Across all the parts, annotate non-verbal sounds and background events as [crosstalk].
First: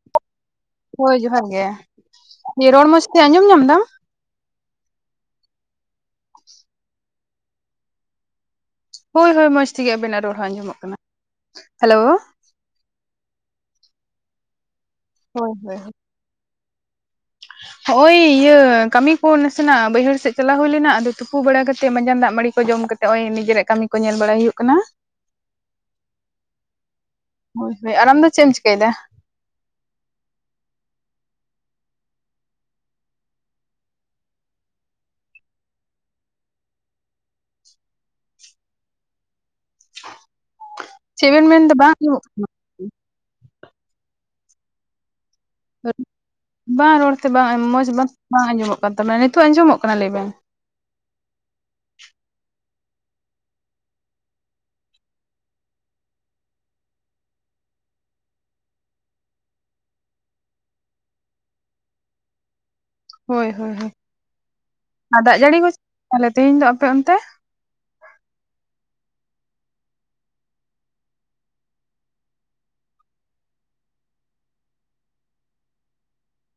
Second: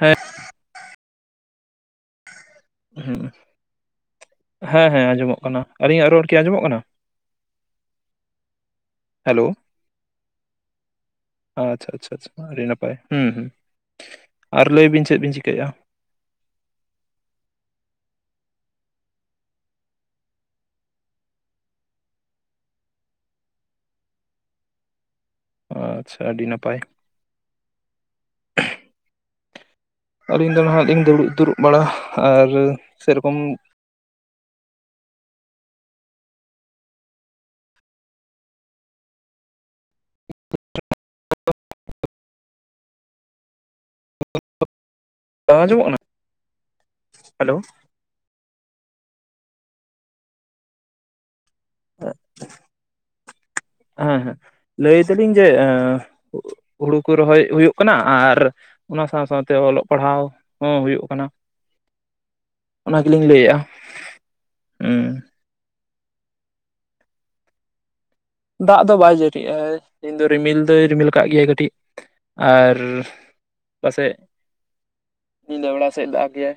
ᱦᱮᱸ ᱦᱳᱭ, ᱡᱚᱦᱟᱨ ᱜᱮ ᱨᱚᱲ ᱢᱚᱸᱡᱽ ᱛᱮ ᱦᱩᱸ ᱟᱸᱡᱚᱢ ᱧᱟᱢ ᱫᱟᱢ? ᱦᱮᱸ, ᱦᱮᱸ, ᱟᱸᱡᱚᱢᱚᱜ ᱠᱟᱱᱟ, ᱟᱹᱞᱤᱧᱟᱜ ᱨᱚᱲ ᱠᱤ ᱟᱸᱡᱚᱢᱚᱜ ᱠᱟᱱᱟ? ᱦᱳᱭ ᱦᱮᱞᱳ ᱦᱳᱭ ᱢᱚᱸᱡᱽ ᱛᱮᱜᱮ ᱟᱵᱮᱱᱟᱜ ᱨᱚᱲ ᱦᱚᱸ ᱟᱸᱡᱚᱢᱚᱜ ᱠᱟᱱᱟ᱾ ᱟᱪᱪᱷᱟ ᱦᱮᱞᱳ ᱟᱪᱪᱷᱟ ᱟᱪᱪᱷᱟ ᱟᱹᱰᱤ ᱱᱟᱯᱟᱭ ᱦᱩᱸ ᱦᱩᱸᱟᱨ ᱞᱟᱹᱭ ᱵᱤᱱ ᱪᱮᱜ ᱵᱤᱱ ᱦᱳᱭ ᱪᱤᱠᱟᱹᱜᱼᱟ? ᱦᱳᱭ ᱦᱚᱜ-ᱚᱭ ᱤᱭᱟᱹ ᱠᱟᱹᱢᱤ ᱠᱚ ᱱᱟᱥᱮᱱᱟᱜ ᱵᱟᱹᱭᱦᱟᱹᱲ ᱥᱮᱜ ᱪᱟᱞᱟᱣ ᱦᱩᱭ ᱞᱮᱱᱟ᱾ ᱟᱫᱚ ᱛᱩᱯᱩ ᱵᱟᱲᱟ ᱠᱟᱛᱮ ᱢᱟᱸᱡᱟᱱ ᱫᱟᱜ ᱢᱟᱲᱤ ᱠᱚ ᱡᱚᱢ ᱠᱟᱛᱮ ᱱᱚᱜ-ᱚᱭ ᱱᱤᱡᱮᱨᱟᱜ ᱠᱟᱹᱢᱤ ᱠᱚ ᱧᱮᱞ ᱵᱟᱲᱟᱭ ᱦᱩᱭᱩᱜ ᱠᱟᱱᱟ᱾ ᱟᱪᱪᱷᱟ ᱟᱹᱰᱤ ᱱᱟᱯᱟᱭ, ᱦᱳᱭ ᱥᱮ ᱟᱨ ᱟᱢᱫᱚ ᱪᱮᱜ ᱮᱢ ᱪᱤᱠᱟᱹᱭ ᱫᱟ? ᱟᱹᱞᱤᱧ ᱫᱚ ᱱᱟᱦᱟᱜ ᱞᱤᱧ ᱫᱩᱲᱩᱵ ᱫᱩᱲᱩᱵ ᱵᱟᱲᱟ ᱟᱨ ᱥᱮ ᱨᱚᱠᱚᱢ ᱪᱮᱫ ᱵᱮᱱ ᱢᱮᱱᱫᱟ ᱵᱟᱝ ᱟᱸᱡᱚᱢᱚᱜ ᱠᱟᱱᱟ? [inaudible] ᱵᱟᱝ ᱟᱸᱡᱚᱢᱚᱜ ᱠᱟᱱᱟ ᱦᱮᱞ ᱵᱟᱝ ᱨᱚᱲᱛᱮ ᱵᱟᱝ ᱦᱮᱞᱳ ᱢᱚᱡᱽ ᱵᱟᱝ ᱵᱟᱝ ᱟᱸᱡᱚᱢᱚᱜ ᱠᱟᱱ ᱛᱟᱵᱮᱱᱟ᱾ ᱱᱤᱛᱚᱜ ᱟᱸᱡᱚᱢᱚᱜ ᱠᱟᱱᱟ ᱞᱟᱹᱭᱵᱮᱱ᱾ ᱦᱮᱸ ᱦᱮᱸ ᱞᱟᱹᱭ ᱫᱟᱞᱤᱧ ᱡᱮ ᱦᱩᱲᱩ ᱠᱚ ᱨᱚᱦᱚᱭ ᱦᱩᱭᱩᱜ ᱠᱟᱱᱟ ᱟᱨ ᱚᱱᱟ ᱥᱟᱶ ᱥᱟᱶᱛᱮ ᱚᱞᱚᱜ ᱯᱟᱲᱦᱟᱣ ᱦᱚᱸ ᱦᱩᱭᱩᱜ ᱠᱟᱱᱟ᱾ ᱚᱱᱟ ᱜᱮᱞᱤᱧ ᱦᱳᱭ ᱞᱟᱹᱭᱮᱜᱼᱟ, ᱦᱳᱭ ᱦᱳᱭ ᱟᱨ ᱦᱩᱸ ᱫᱟᱜ ᱡᱟᱹᱲᱤ ᱠᱚ ᱛᱟᱦᱚᱞᱮ ᱛᱮᱦᱮᱧ ᱫᱚ ᱟᱯᱮ ᱚᱱᱛᱮ? ᱫᱟᱜ ᱫᱚ ᱵᱟᱭ ᱡᱟᱹᱲᱤᱜᱼᱟ ᱤᱧ ᱫᱚ ᱨᱤᱢᱤᱞ ᱫᱚᱭ ᱨᱤᱢᱤᱞ ᱠᱟᱜ ᱜᱮᱭᱟᱭ ᱠᱟᱹᱴᱤᱡ ᱟᱨ ᱯᱟᱥᱮᱡ ᱧᱤᱫᱟᱹ ᱵᱮᱲᱟ ᱥᱮᱜ ᱫᱟᱜ ᱜᱮᱭᱟ᱾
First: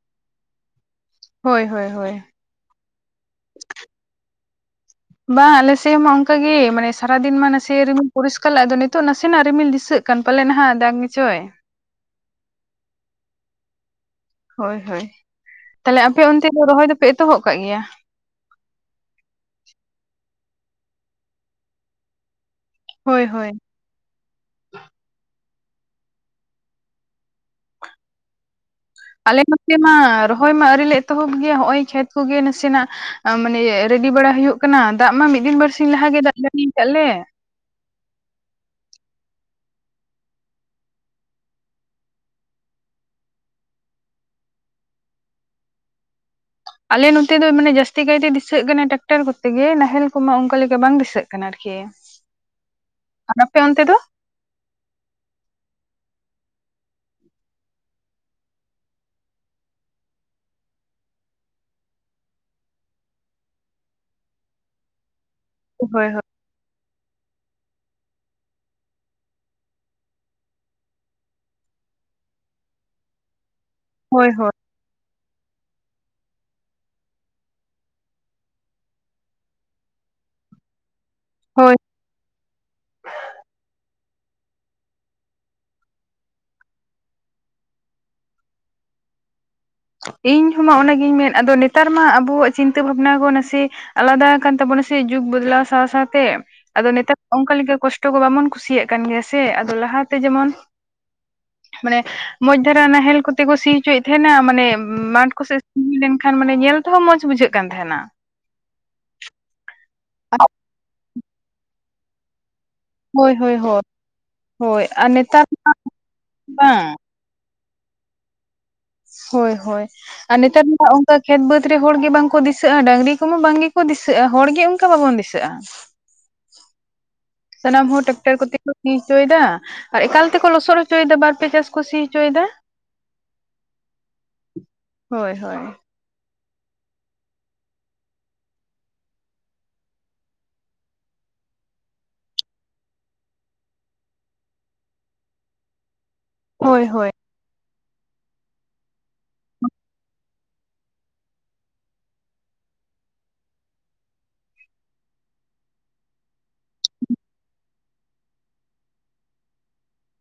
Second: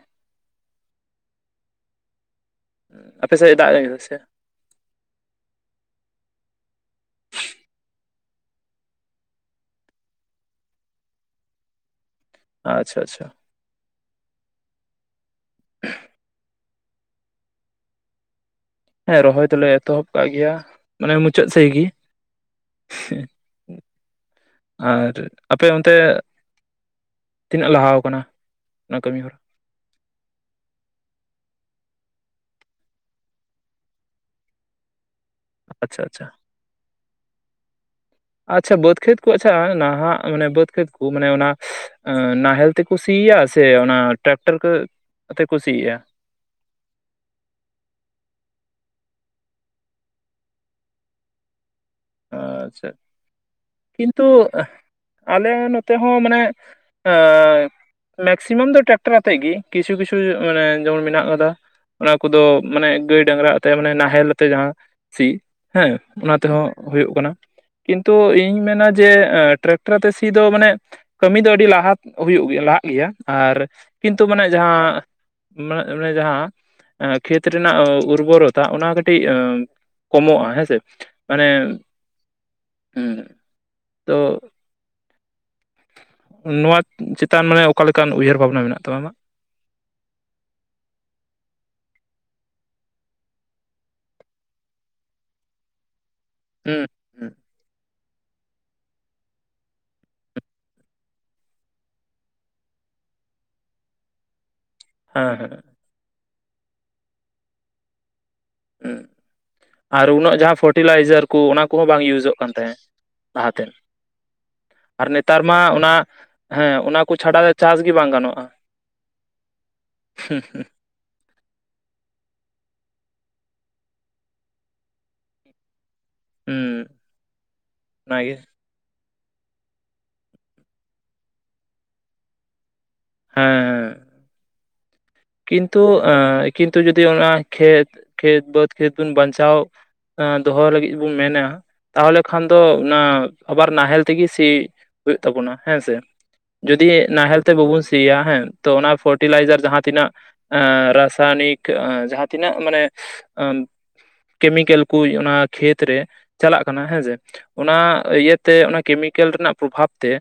ᱦᱳᱭ ᱦᱳᱭ ᱦᱳᱭ ᱟᱯᱮ ᱥᱮᱜ ᱫᱟᱜ ᱮᱫᱟ ᱥᱮ? ᱵᱟᱝ ᱟᱞᱮᱥᱮᱜ ᱢᱟ ᱚᱱᱠᱟ ᱜᱮ, ᱢᱟᱱᱮ ᱥᱟᱨᱟᱫᱤᱱ ᱢᱟ ᱱᱟᱥᱮ ᱨᱤᱢᱤᱞ ᱯᱚᱨᱤᱥᱠᱟᱨ ᱞᱮᱜ ᱟᱫᱚ ᱱᱤᱛᱚᱜ ᱱᱟᱥᱮᱱᱟᱜ ᱨᱤᱢᱤᱞ ᱫᱤᱥᱟᱹᱜ ᱠᱟᱱ ᱯᱟᱞᱮ ᱱᱟᱦᱟᱜ ᱫᱟᱜ ᱜᱮᱪᱚᱭ᱾ ᱟᱪᱪᱷᱟ ᱟᱪᱪᱷᱟ ᱦᱳᱭ ᱦᱳᱭ, ᱛᱟᱦᱚᱞᱮ ᱟᱯᱮ ᱚᱱᱛᱮ ᱫᱚ ᱨᱚᱦᱚᱭ ᱫᱚᱯᱮ ᱮᱛᱚᱦᱚᱵ ᱠᱟᱜ ᱜᱮᱭᱟ? ᱦᱮᱸ ᱨᱚᱦᱚᱭ ᱫᱚᱞᱮ ᱮᱛᱚᱦᱚᱵ ᱠᱟᱜ ᱜᱮᱭᱟ ᱢᱟᱱᱮ ᱢᱩᱪᱟᱹᱫ ᱥᱮᱡ ᱜᱤ᱾ ᱦᱳᱭ ᱦᱳᱭ ᱟᱨ ᱟᱯᱮ ᱚᱱᱛᱮ ᱛᱤᱱᱟᱹᱜ ᱞᱟᱦᱟᱣ ᱠᱟᱱᱟ ᱚᱱᱟ ᱠᱟᱹᱢᱤ ᱦᱚᱸ? ᱟᱞᱮ ᱱᱚᱛᱮ ᱢᱟ ᱨᱚᱦᱚᱭ ᱢᱟ ᱟᱹᱣᱨᱤ ᱞᱮ ᱮᱛᱚᱦᱚᱵ ᱜᱮᱭᱟ, ᱦᱚᱜᱼᱚᱭ ᱠᱷᱮᱛ ᱠᱚᱜᱮ ᱱᱟᱥᱮᱱᱟᱜ ᱢᱟᱱᱮ ᱨᱮᱰᱤ ᱵᱟᱲᱟ ᱦᱩᱭᱩᱜ ᱠᱟᱱᱟ, ᱫᱟᱜ ᱢᱟ ᱢᱤᱫ ᱫᱤᱱ ᱵᱟᱨᱥᱤᱧ ᱟᱪᱪᱷᱟ ᱞᱟᱦᱟ ᱜᱮ ᱟᱪᱪᱷᱟ ᱫᱟᱜ ᱡᱟᱲᱤ ᱠᱟᱫ ᱞᱮ᱾ ᱟᱪᱪᱷᱟ ᱵᱟᱹᱫᱽ ᱠᱷᱮᱛ ᱠᱚ ᱟᱪᱪᱷᱟ ᱱᱟᱦᱟᱜ ᱢᱟᱱᱮ ᱵᱟᱹᱫᱽ ᱠᱷᱮᱛ ᱠᱚ ᱢᱟᱱᱮ ᱚᱱᱟ ᱱᱟᱦᱮᱞ ᱛᱮᱠᱚ ᱥᱤᱭᱟ ᱥᱮ ᱚᱱᱟ ᱴᱨᱟᱠᱴᱟᱨ ᱛᱮᱠᱚ ᱥᱤᱭᱟ? ᱟᱞᱮ ᱱᱚᱛᱮ ᱫᱚ ᱢᱟᱱᱮ ᱡᱟᱹᱥᱛᱤ ᱠᱟᱭᱛᱮ ᱫᱤᱥᱟᱹᱜ ᱠᱟᱱᱟ ᱴᱟᱠᱴᱟᱨ ᱠᱚᱛᱮ ᱜᱮ, ᱱᱟᱦᱮᱞ ᱠᱚᱢᱟ ᱚᱱᱠᱟ ᱞᱮᱠᱟ ᱵᱟᱝ ᱫᱤᱥᱟᱹᱜ ᱠᱷᱟᱱ ᱟᱨᱠᱤ, ᱟᱪᱪᱷᱟ ᱟᱨ ᱟᱯᱮ ᱚᱱᱛᱮ ᱫᱚ ᱠᱤᱱᱛᱩ ᱟᱞᱮ ᱱᱚᱛᱮ ᱦᱚᱸ ᱢᱟᱱᱮ ᱮᱸ ᱢᱮᱠᱥᱤᱢᱟᱢ ᱫᱚ ᱴᱟᱠᱴᱟᱨ ᱟᱛᱮᱜ ᱜᱮ ᱠᱤᱪᱷᱩ ᱠᱤᱪᱷᱩ ᱢᱟᱱᱮ ᱡᱮᱢᱚᱱ ᱢᱮᱱᱟᱜ ᱠᱟᱫᱟ᱾ ᱚᱱᱟ ᱠᱚᱫᱚ ᱢᱟᱱᱮ ᱜᱟᱹᱭ ᱰᱟᱝᱨᱟ ᱟᱛᱮ ᱢᱟᱱᱮ ᱱᱟᱦᱮᱞ ᱟᱛᱮ ᱡᱟᱦᱟᱸ ᱥᱤ ᱦᱮᱸ ᱦᱳᱭ ᱦᱳᱭ ᱚᱱᱟ ᱛᱮᱦᱚᱸ ᱦᱩᱭᱩᱜ ᱠᱟᱱᱟ, ᱠᱤᱱᱛᱩ ᱤᱧ ᱢᱮᱱᱟ ᱡᱮ ᱴᱨᱮᱠᱴᱟᱨ ᱛᱮ ᱥᱤ ᱫᱚ ᱢᱟᱱᱮ ᱠᱟᱹᱢᱤ ᱫᱚ ᱟᱹᱰᱤ ᱞᱟᱦᱟ ᱦᱩᱭᱩᱜ ᱜᱮᱭᱟ ᱞᱟᱦᱟᱜ ᱜᱮᱭᱟ ᱟᱨ ᱠᱤᱱᱛᱩ ᱦᱳᱭ ᱢᱟᱱᱮ ᱦᱳᱭ ᱡᱟᱦᱟᱸ ᱢᱮ ᱢᱟᱱᱮ ᱡᱟᱦᱟᱸ ᱠᱷᱮᱛ ᱨᱮᱱᱟᱜ ᱩᱨᱵᱚᱨᱚᱛᱟ ᱚᱱᱟ ᱠᱟᱹᱴᱤᱡ ᱠᱚᱢᱚᱜᱼᱟ ᱦᱮᱸ ᱥᱮ᱾ ᱢᱟᱱᱮ ᱩᱦᱩᱸᱜ ᱛᱚ ᱱᱚᱣᱟ ᱪᱮᱛᱟᱱ ᱢᱟᱱᱮ ᱚᱠᱟ ᱞᱮᱠᱟᱱ ᱩᱭᱦᱟᱹᱨ ᱵᱷᱟᱵᱽᱱᱟ ᱢᱮᱱᱟᱜ ᱛᱟᱢᱟ ᱟᱢᱟᱜ᱾ ᱤᱧᱦᱚᱸ ᱢᱟ ᱚᱱᱟᱜᱤᱧ ᱢᱮᱱ ᱟᱫᱚ ᱱᱮᱛᱟᱨ ᱢᱟ ᱟᱵᱚᱣᱟᱜ ᱪᱤᱱᱛᱟᱹ ᱵᱷᱟᱵᱽᱱᱟ ᱵᱚ ᱱᱟᱥᱮ ᱟᱞᱟᱫᱟ ᱟᱠᱟᱱ ᱛᱟᱵᱚᱱᱟ ᱥᱮ ᱡᱩᱜᱽ ᱵᱚᱫᱽᱞᱟᱣ ᱥᱟᱶ ᱥᱟᱶᱛᱮ ᱦᱮᱸ ᱟᱫᱚ ᱱᱮᱛᱟᱨ ᱚᱱᱠᱟ ᱞᱮᱠᱟ ᱠᱚᱥᱴᱚ ᱠᱚ ᱵᱟᱵᱚᱱ ᱠᱩᱥᱤᱭᱟᱜ ᱠᱟᱱ ᱜᱮᱭᱟ ᱥᱮ᱾ ᱟᱫᱚ ᱞᱟᱦᱟᱛᱮ ᱡᱮᱢᱚᱱ ᱢᱟᱱᱮ ᱢᱚᱸᱡᱽ ᱫᱷᱟᱨᱟ ᱱᱟᱦᱮᱞ ᱠᱚᱛᱮ ᱠᱚ ᱥᱤ ᱦᱚᱪᱚᱭᱮᱫ ᱛᱟᱦᱮᱸᱱᱟ ᱢᱟᱱᱮ ᱢᱟᱴᱷ ᱦᱮᱸ ᱦᱮᱸ ᱠᱚᱥᱮᱫ ᱥᱤ ᱞᱮᱱᱠᱷᱟᱱ ᱢᱟᱱᱮ ᱧᱮᱞ ᱛᱮᱦᱚᱸ ᱢᱚᱸᱡᱽ ᱵᱩᱡᱷᱟᱹᱜ ᱠᱟᱱ ᱛᱟᱦᱮᱱᱟ᱾ ᱟᱨ ᱩᱱᱟᱹᱜ ᱡᱟᱦᱟᱸ ᱯᱷᱚᱨᱴᱤᱞᱟᱭᱡᱟᱨ ᱠᱚ ᱚᱱᱟ ᱠᱚᱦᱚᱸ ᱵᱟᱝ ᱤᱭᱩᱡᱚᱜ ᱠᱟᱱ ᱛᱟᱦᱮᱸᱜ᱾ ᱦᱳᱭ ᱦᱳᱭ ᱞᱟᱦᱟᱛᱮ ᱦᱳᱭ ᱟᱨ ᱱᱮᱛᱟᱨ ᱢᱟ ᱚᱱᱟ ᱦᱮᱸ ᱵᱟᱝ ᱚᱱᱟ ᱠᱚ ᱪᱷᱟᱰᱟᱣ ᱫᱚ ᱪᱟᱥ ᱜᱮ ᱵᱟᱝ ᱜᱟᱱᱚᱜᱼᱟ᱾ ᱦᱳᱭ ᱦᱳᱭ ᱟᱨ ᱱᱮᱛᱟᱨ ᱫᱚ ᱠᱷᱮᱛ ᱵᱟᱹᱫᱽ ᱨᱮ ᱦᱚᱲ ᱜᱮ ᱵᱟᱝᱠᱚ ᱫᱤᱥᱟᱹᱜᱼᱟ ᱰᱟᱹᱟᱝᱨᱤ ᱠᱚᱢᱟ ᱵᱟᱝ ᱜᱮᱠᱚ ᱫᱤᱥᱟᱹᱜᱼᱟ ᱦᱚᱲ ᱜᱮ ᱚᱱᱠᱟ ᱵᱟᱵᱚᱱ ᱫᱤᱥᱟᱹᱜᱼᱟ᱾ ᱦᱮᱸ ᱥᱟᱱᱟᱢ ᱴᱟᱠᱴᱚᱨ ᱠᱚᱛᱮ ᱠᱚ ᱥᱤ ᱦᱚᱪᱚᱭᱮᱫᱟ ᱟᱨ ᱮᱠᱟᱞ ᱛᱮᱠᱚ ᱞᱚᱥᱚᱫ ᱦᱚᱪᱚᱭᱮᱫᱟ ᱵᱟᱨ ᱯᱮ ᱪᱟᱥ ᱠᱚ ᱥᱤ ᱦᱚᱪᱚᱭᱮᱫᱟ᱾ ᱦᱮᱸ ᱦᱮᱸ [inaudible] ᱠᱤᱱᱛᱩ ᱠᱤᱱᱛᱩ ᱡᱩᱫᱤ ᱚᱱᱟ ᱠᱷᱮᱛ ᱠᱷᱮᱛ ᱵᱟᱹᱫᱽ ᱠᱷᱮᱛ ᱵᱚᱱ ᱵᱟᱧᱪᱟᱣ ᱫᱚᱦᱚ ᱞᱟᱹᱜᱤᱫ ᱵᱚᱱ ᱢᱮᱱᱟ᱾ ᱛᱟᱦᱚᱞᱮ ᱠᱷᱟᱱ ᱫᱚ ᱚᱱᱟ ᱟᱵᱟᱨ ᱱᱟᱦᱮᱞ ᱛᱮᱜᱮ ᱥᱤᱳᱜ ᱛᱟᱵᱚᱱᱟ ᱦᱮᱸ ᱥᱮ ᱦᱳᱭ ᱡᱩᱚᱫᱤ ᱦᱳᱭ ᱱᱟᱦᱮᱞ ᱛᱮ ᱵᱟᱵᱩᱱ ᱥᱤᱭᱟ ᱦᱮᱸ ᱛᱚ ᱚᱱᱟ ᱯᱷᱟᱨᱴᱤᱞᱟᱭᱡᱟᱨ ᱡᱟᱦᱟᱸ ᱛᱤᱱᱟᱹᱜ ᱨᱟᱥᱟᱭᱱᱤᱠ ᱡᱟᱦᱟᱸ ᱛᱤᱱᱟᱹᱜ ᱢᱟᱱᱮ ᱠᱮᱢᱤᱠᱮᱞ ᱠᱚ ᱚᱱᱟ ᱠᱷᱮᱛ ᱨᱮ ᱪᱟᱞᱟᱜ ᱠᱟᱱᱟ ᱦᱮᱸᱥᱮ᱾ ᱚᱱᱟ ᱤᱭᱟᱹᱛᱮ ᱚᱱᱟ ᱠᱮᱢᱤᱠᱮᱞ ᱨᱮᱱᱟᱜ ᱯᱨᱚᱵᱷᱟᱵᱽ ᱛᱮ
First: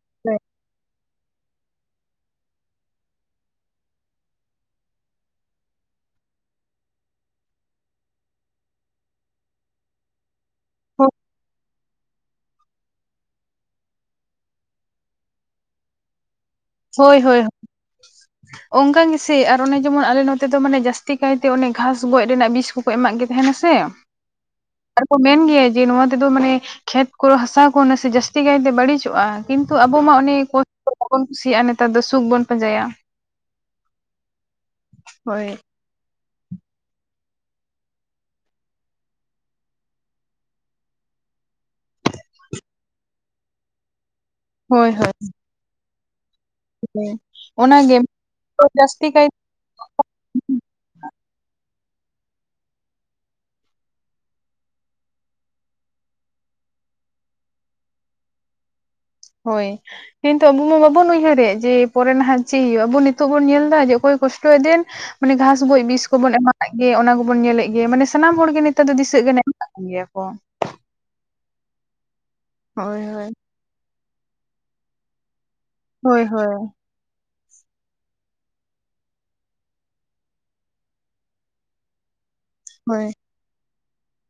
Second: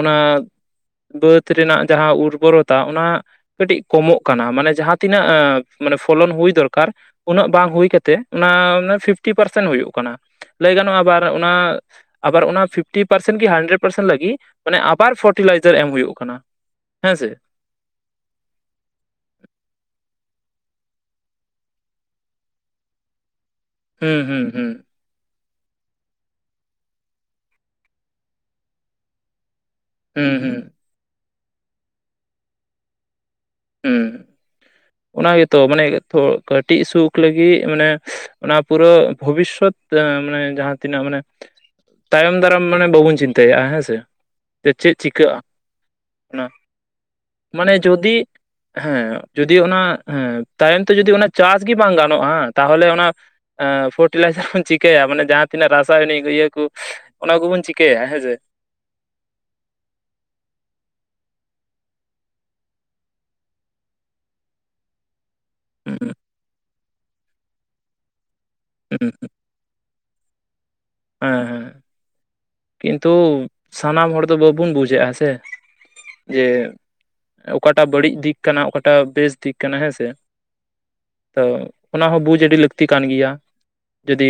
ᱚᱱᱟ ᱵᱟᱹᱫᱽ ᱨᱮᱱᱟᱜ ᱡᱟᱦᱟᱸ ᱩᱨᱵᱚᱨᱚᱛᱟ, ᱚᱱᱟ ᱠᱟᱹᱴᱤᱡ ᱠᱚᱢᱚᱜ ᱠᱟᱱᱟ ᱢᱟᱱᱮ ᱡᱟᱦᱟᱸ ᱛᱤᱱᱟᱹᱜ ᱢᱟᱱᱮ ᱯᱷᱚᱞᱚᱱ ᱦᱩᱭ ᱫᱚᱨᱠᱟᱨ ᱩᱱᱟᱹᱜ ᱵᱟᱝ ᱦᱩᱭ ᱠᱟᱛᱮᱜ ᱚᱱᱟ ᱯᱷᱤᱯᱴᱤ ᱯᱟᱨᱥᱮᱱᱴ ᱦᱩᱭᱩᱜ ᱠᱟᱱᱟ᱾ ᱞᱟᱹᱭ ᱜᱟᱱᱚᱜᱼᱟ ᱟᱵᱟᱨ ᱚᱱᱟ ᱟᱵᱟᱨ ᱚᱱᱟ ᱯᱷᱤᱯᱴᱤ ᱯᱟᱨᱥᱮᱱ ᱠᱤ ᱦᱟᱱᱰᱨᱮᱰ ᱯᱟᱨᱥᱮᱱ ᱞᱟᱹᱜᱤᱫ ᱢᱟᱱᱮ ᱟᱵᱟᱨ ᱯᱷᱟᱨᱴᱤᱞᱟᱭᱡᱟᱨ ᱮᱢ ᱦᱩᱭᱩᱜ ᱠᱟᱱᱟ᱾ ᱦᱳᱭ ᱦᱳᱭ ᱦᱮᱸᱥᱮ ᱦᱳᱭ [inaudible] ᱚᱱᱠᱟ ᱜᱮᱥᱮ ᱟᱨ ᱚᱱᱮ ᱡᱮᱢᱚᱱ ᱟᱞᱮ ᱱᱚᱛᱮ ᱫᱚ ᱢᱟᱱᱮ ᱡᱟᱹᱥᱛᱤ ᱠᱟᱭᱛᱮ ᱚᱱᱮ ᱜᱷᱟᱥ ᱜᱚᱡ ᱨᱮᱱᱟᱜ ᱵᱤᱥ ᱠᱚᱠᱚ ᱮᱢᱟᱜ ᱜᱮ ᱛᱟᱦᱮᱱᱟ ᱥᱮ ᱦᱩᱸ ᱦᱩᱸ ᱦᱩᱸ ᱟᱨ ᱠᱚ ᱢᱮᱱ ᱜᱮᱭᱟ ᱡᱮ ᱱᱚᱣᱟ ᱛᱮᱫᱚ ᱢᱟᱱᱮ ᱠᱷᱮᱛ ᱠᱚᱨᱮ ᱦᱟᱥᱟ ᱠᱚ ᱱᱟᱥᱮ ᱡᱟᱹᱥᱛᱤ ᱠᱟᱭᱛᱮ ᱵᱟᱹᱲᱤᱡᱚᱜᱼᱟ᱾ ᱠᱤᱱᱛᱩ ᱟᱵᱚ ᱢᱟ ᱚᱱᱮ ᱦᱩᱸ ᱦᱩᱸ ᱠᱚᱥᱴ ᱵᱟᱵᱚᱱ ᱠᱩᱥᱤᱭᱟᱜᱼᱟ ᱱᱮᱛᱟᱨ ᱫᱚ ᱥᱩᱠ ᱵᱚᱱ ᱯᱟᱸᱡᱟᱭᱟ᱾ ᱦᱸ ᱚᱱᱟ ᱦᱳᱭ ᱜᱮᱛᱚ ᱢᱟᱱᱮ ᱠᱟᱹᱴᱤᱡ ᱥᱩᱠ ᱞᱟᱹᱜᱤᱫ ᱢᱟᱱᱮ ᱚᱱᱟ ᱯᱩᱨᱟᱹ ᱵᱷᱚᱵᱤᱥᱥᱚᱛ ᱢᱟᱱᱮ ᱡᱟᱦᱟᱸ ᱛᱤᱱᱟᱹᱜ ᱢᱟᱱᱮ ᱛᱟᱭᱚᱢ ᱫᱟᱨᱟᱢ ᱢᱟᱱᱮ ᱵᱟᱵᱚᱱ ᱪᱤᱱᱛᱟᱹᱼᱟ ᱦᱮᱸᱥᱮ ᱡ ᱪᱮᱫ ᱪᱤᱠᱟᱹᱜᱼᱟ ᱚᱱᱟ ᱦᱮ ᱢᱟᱱᱮ ᱚᱱᱟᱜᱮ ᱡᱩᱫᱤ ᱡᱟᱹᱥᱛᱤ ᱦᱮᱸ ᱠᱟᱭ ᱡᱩᱫᱤ ᱚᱱᱟ ᱦᱮᱸ ᱛᱟᱭᱚᱢ ᱛᱮ ᱡᱩᱫᱤ ᱚᱱᱟ ᱪᱟᱥ ᱜᱮ ᱵᱟᱝ ᱜᱟᱱᱚᱜᱼᱟ ᱛᱟᱦᱚᱞᱮ ᱚᱱᱟ ᱯᱷᱟᱨᱴᱤᱞᱟᱭᱡᱟᱨ ᱵᱚᱱ ᱪᱤᱠᱟᱹᱭᱟ ᱢᱟᱱᱮ ᱡᱟᱦᱟᱸ ᱛᱱᱟᱹᱜ ᱨᱟᱥᱟᱭᱚᱱᱤᱠ ᱤᱭᱟᱹ ᱠᱚ᱾ ᱚᱱᱟ ᱠᱚᱵᱚᱱ ᱪᱤᱠᱟᱹᱭᱟ ᱦᱮᱸᱥᱮ᱾ ᱦᱳᱭ ᱠᱤᱱᱛᱩ ᱟᱵᱚ ᱢᱟ ᱵᱟᱵᱚᱱ ᱩᱭᱦᱟᱹᱨᱮᱫ ᱡᱮ ᱯᱚᱨᱮ ᱱᱟᱦᱟᱜ ᱪᱮᱫ ᱦᱳᱭᱳᱼᱟ, ᱟᱵᱚ ᱱᱤᱛᱚᱜ ᱵᱚᱱ ᱧᱮᱞ ᱮᱫᱟ ᱡᱮ ᱚᱠᱚᱭ ᱠᱚᱥᱴᱚᱭ ᱮ ᱫᱮᱱ ᱢᱟᱱᱮ ᱜᱷᱟᱸᱥ ᱜᱚᱡ ᱵᱤᱥ ᱦᱩᱸ ᱠᱚᱵᱚᱱ ᱮᱢᱢᱟᱫ ᱜᱮ ᱚᱱᱟ ᱠᱚᱵᱚᱱ ᱧᱮᱞᱮᱫ ᱜᱮ ᱢᱟᱱᱮ ᱥᱟᱱᱟᱢ ᱦᱚᱲ ᱜᱮ ᱱᱮᱛᱟᱨ ᱫᱚ ᱦᱩᱸ ᱫᱤᱥᱟᱹᱜ ᱠᱟᱱᱟ᱾ ᱜᱮᱭᱟ ᱠᱚ᱾ ᱦᱮᱸ ᱦᱮᱸ ᱦᱳᱭ ᱠᱤᱱᱛᱩ ᱦᱳᱭ ᱥᱟᱱᱟᱢ ᱦᱚᱲ ᱫᱚ ᱵᱟᱵᱚᱱ ᱵᱩᱡᱷᱮᱫ ᱟ ᱥᱮ ᱦᱳᱭ ᱡᱮ ᱦᱳᱭ ᱚᱠᱟᱴᱟᱜ ᱵᱟᱹᱲᱤᱡ ᱫᱤᱠ ᱠᱟᱱᱟ ᱚᱠᱟᱴᱟᱜ ᱵᱮᱥ ᱫᱤᱠ ᱠᱟᱱᱟ ᱦᱮᱸᱥᱮ᱾ ᱛᱚ ᱚᱱᱟᱦᱚᱸ ᱵᱩᱡᱽ ᱟᱹᱰᱤ ᱞᱟᱹᱠᱛᱤ ᱠᱟᱱ ᱦᱳᱭ ᱜᱮᱭᱟ ᱡᱩᱫᱤ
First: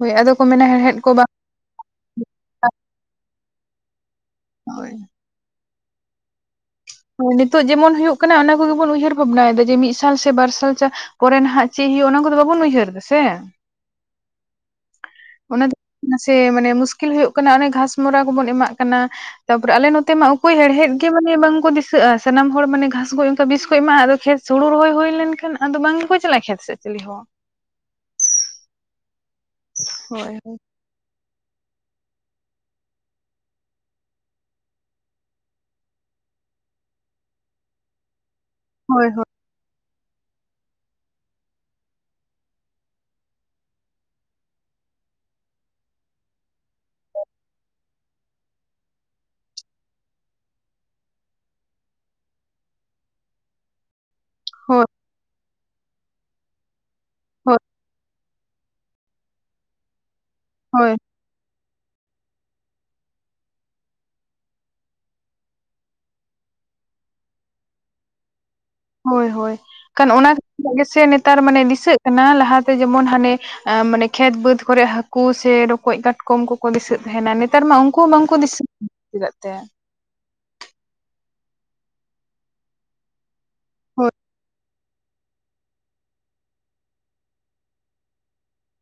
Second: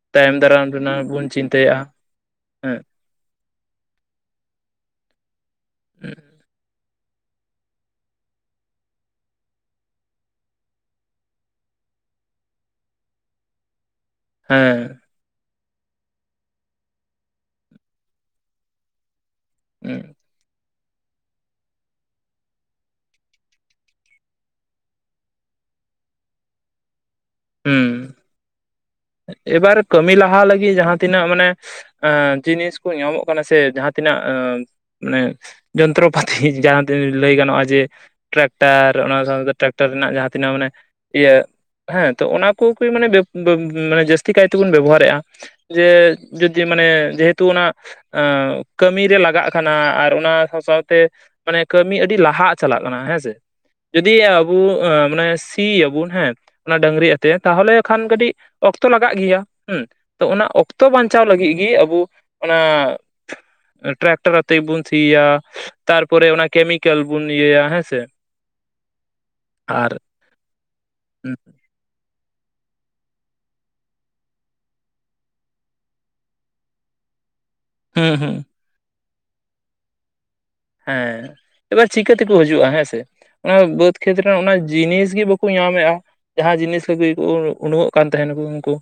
ᱦᱳᱭ ᱟᱫᱚ ᱠᱚ ᱢᱮᱱᱟ ᱦᱮᱲᱦᱮᱫ ᱠᱚ ᱵᱟᱝ ᱪᱤᱱᱛᱟᱹᱟᱹᱜᱼᱟ ᱦᱮᱸ᱾ ᱦᱳᱭ ᱦᱮᱸ ᱦᱮᱸ ᱱᱤᱛᱳᱜ ᱡᱮᱢᱚᱱᱳᱭᱳᱜ ᱚᱱᱟ ᱠᱚᱜᱮᱵᱚᱱ ᱩᱭᱦᱟᱹᱨ ᱵᱷᱟᱵᱱᱟᱭᱮᱫᱟ ᱡᱮ ᱢᱤᱫ ᱥᱟᱞ ᱥᱮ ᱵᱟᱨ ᱥᱟᱞ ᱪᱟᱥ ᱯᱚᱨᱮ ᱱᱟᱦᱟᱜ ᱪᱮᱫ ᱦ ᱦᱩᱭᱩᱜᱼᱟ ᱚᱱᱟ ᱠᱚᱫᱚ ᱵᱟᱵᱚᱱ ᱩᱭᱦᱟᱹᱨ ᱮᱫᱟ ᱥᱮ᱾ ᱦᱮᱸ ᱚᱱᱟ ᱫᱚ ᱥᱮ ᱢᱟᱱᱮ ᱢᱩᱥᱠᱤᱞ ᱦᱩᱭᱩᱜ ᱠᱟᱱᱟ ᱚᱱᱮ ᱜᱷᱟᱥᱢᱚᱨᱟ ᱠᱚᱵᱚᱱ ᱮᱢᱟᱜ ᱠᱟᱱᱟ᱾ ᱛᱟᱯᱚ ᱨᱮ ᱟᱞᱮ ᱱᱚ ᱛᱮ ᱢᱟ ᱚᱠᱚᱭ ᱦᱮᱲ ᱦᱮᱫ ᱜᱮ ᱢᱟᱱᱮ ᱵᱟᱝᱠᱚ ᱫᱤᱥᱟᱹᱜᱼᱟ ᱥᱟᱱᱟᱢ ᱦᱚᱲ ᱢᱟ ᱱᱮ ᱜᱷᱟᱥ ᱠᱚ ᱚᱱᱠᱟ ᱵᱤᱥ ᱠᱚ ᱮᱢᱟᱜᱼᱟ, ᱟᱫᱚ ᱠᱷᱮᱛ ᱦᱩᱲᱩ ᱨᱚᱦᱚᱭ ᱦᱩᱭ ᱞᱮᱱ ᱠᱷᱟᱱ ᱟᱫᱚ ᱵᱟᱝ ᱠᱚ ᱪᱟᱞᱟᱜᱼᱟ ᱠᱷᱮᱛ ᱥᱮᱫ ᱪᱤᱞᱤ ᱦᱚᱸ᱾ ᱦᱩᱸ ᱮᱵᱟᱨ ᱠᱟᱹᱢᱤ ᱦᱳᱭ ᱞᱟᱦᱟ ᱞᱟᱹᱜᱤᱫ ᱡᱟᱦᱟᱸ ᱛᱤᱱᱟᱹᱜ ᱢᱟᱱᱮ ᱟᱸ ᱡᱤᱱᱤᱥ ᱠᱚ ᱧᱟᱢᱚᱜ ᱠᱟᱱᱟ ᱥᱮ ᱡᱟᱦᱟᱸ ᱛᱤᱱᱟᱹᱜ ᱢᱟᱱᱮ ᱡᱚᱱᱛᱨᱚ ᱯᱟᱛᱤ ᱡᱟᱦᱟᱸ ᱛᱤᱱᱟᱹᱜ ᱞᱟᱹᱭ ᱜᱟᱱᱚᱜᱼᱟ ᱡᱮ ᱴᱨᱟᱠᱴᱟᱨ ᱦᱳᱭ ᱚᱱᱟ ᱦᱳᱭ ᱥᱟᱶᱛᱮ ᱴᱨᱟᱠᱴᱟᱨ ᱨᱮᱱᱟᱜ ᱡᱟᱦᱟᱸ ᱛᱤᱱᱟᱹᱜ ᱢᱟᱱᱮ, ᱤᱭᱟᱹ ᱦᱮᱸ ᱛᱚ ᱚᱱᱟ ᱠᱚᱜ ᱢᱟᱱᱮ ᱵᱮ-ᱵᱮ ᱢᱟᱱᱮ ᱡᱟᱹᱥ ᱛᱤ ᱠᱟᱭ ᱛᱮ ᱵᱚᱱ ᱵᱮᱵᱚ ᱦᱟᱨ ᱮᱜᱼᱟ ᱡᱮ ᱡᱩᱫᱤ ᱢᱟᱱᱮ ᱡᱮᱦᱮ ᱛᱩ ᱚᱱᱟ ᱠᱟᱹᱢᱤ ᱨᱮ ᱞᱟᱜᱟᱜ ᱠᱟᱱᱟ ᱟᱨ ᱚᱱᱟ ᱥᱟᱶ ᱥᱟᱶᱛᱮ ᱢᱟᱱᱮ ᱠᱟᱹᱢᱤ ᱟᱹᱰᱤ ᱞᱟᱦᱟᱜ ᱪᱟᱞᱟᱜ ᱠᱟᱱᱟ ᱦᱮᱸᱥᱮ᱾ ᱡᱩᱫᱤ ᱟᱵᱚ ᱦᱳᱭ ᱢᱟᱱᱮ ᱥᱤ ᱟᱵᱚᱱ ᱦᱮᱸ ᱚᱱᱟ ᱰᱟᱝᱨᱤ ᱟᱛᱮᱫ ᱦᱳᱭ ᱛᱟᱦᱚᱞᱮ ᱠᱷᱟᱱ ᱠᱟᱹᱴᱤᱡ ᱚᱠᱛᱚ ᱞᱟᱜᱟᱜ ᱜᱮᱭᱟ ᱦᱮᱸ ᱛᱚ ᱚᱱᱟ ᱚᱠᱛᱚ ᱦᱳᱭ ᱵᱟᱧᱪᱟᱣ ᱞᱟᱹᱜᱤᱫ ᱜᱮ ᱟᱵᱚ ᱚᱱᱟ ᱴᱨᱟᱠᱴᱟᱨ ᱟᱛᱮᱜ ᱵᱚᱱ ᱥᱤᱭᱟ᱾ ᱛᱟᱨᱯᱚᱨᱮ ᱚᱱᱟ ᱠᱮᱢᱤᱠᱮᱞ ᱵᱚᱱ ᱤᱭᱟᱹᱭᱟ ᱦᱮᱸ ᱥᱮ᱾ ᱦᱳᱭ ᱦᱳᱭ ᱟᱨ ᱚᱱᱟᱜ ᱜᱮ ᱥᱮ ᱦᱩᱸ ᱱᱮᱛᱟᱨ ᱢᱟᱱᱮ ᱫᱤᱥᱟᱹᱜ ᱠᱟᱱᱟ ᱞᱟᱦᱟ ᱛᱮ ᱡᱮᱢᱚᱱ ᱦᱟᱱᱮ ᱢᱟᱱᱮ ᱠᱷᱮᱛ ᱵᱟᱹᱫᱽ ᱠᱚᱨᱮᱜ ᱦᱟᱹᱠᱩ ᱥᱮ ᱨᱚᱠᱚᱡ ᱠᱟᱴ ᱠᱚᱢ ᱠᱚ ᱠᱚ ᱫᱤᱥᱟᱹᱜ ᱛᱟᱦᱮᱸ ᱱᱟ ᱱᱤᱛ ᱱᱮᱛᱟᱨ ᱢᱟ ᱩᱝᱠᱩ ᱦᱚᱸ ᱵᱟᱝᱠᱚ ᱦᱩᱸ ᱫᱤᱥᱟᱹᱜ [unintelligible] ᱦᱮᱸ ᱮᱵᱟᱨ ᱪᱤᱠᱟᱹ ᱛᱮᱠᱚ ᱦᱤᱡᱩᱜᱼᱟ ᱦᱮᱸ ᱥᱮ ᱚᱱᱟ ᱵᱟᱹᱫᱽ ᱠᱷᱮᱛ ᱨᱮᱱᱟᱜ ᱚᱱᱟ ᱡᱤᱱᱤᱥ ᱜᱮ ᱵᱟᱠᱚ ᱧᱟᱢᱮᱜᱼᱟ ᱡᱟᱦᱟᱸ ᱡᱤᱱᱤᱥ ᱠᱚᱛᱮ ᱠᱚ ᱩᱰᱩᱠ ᱚᱜ ᱠᱟᱱ ᱛᱟᱦᱮ ᱱᱟᱠᱚ ᱩᱱᱠᱩ᱾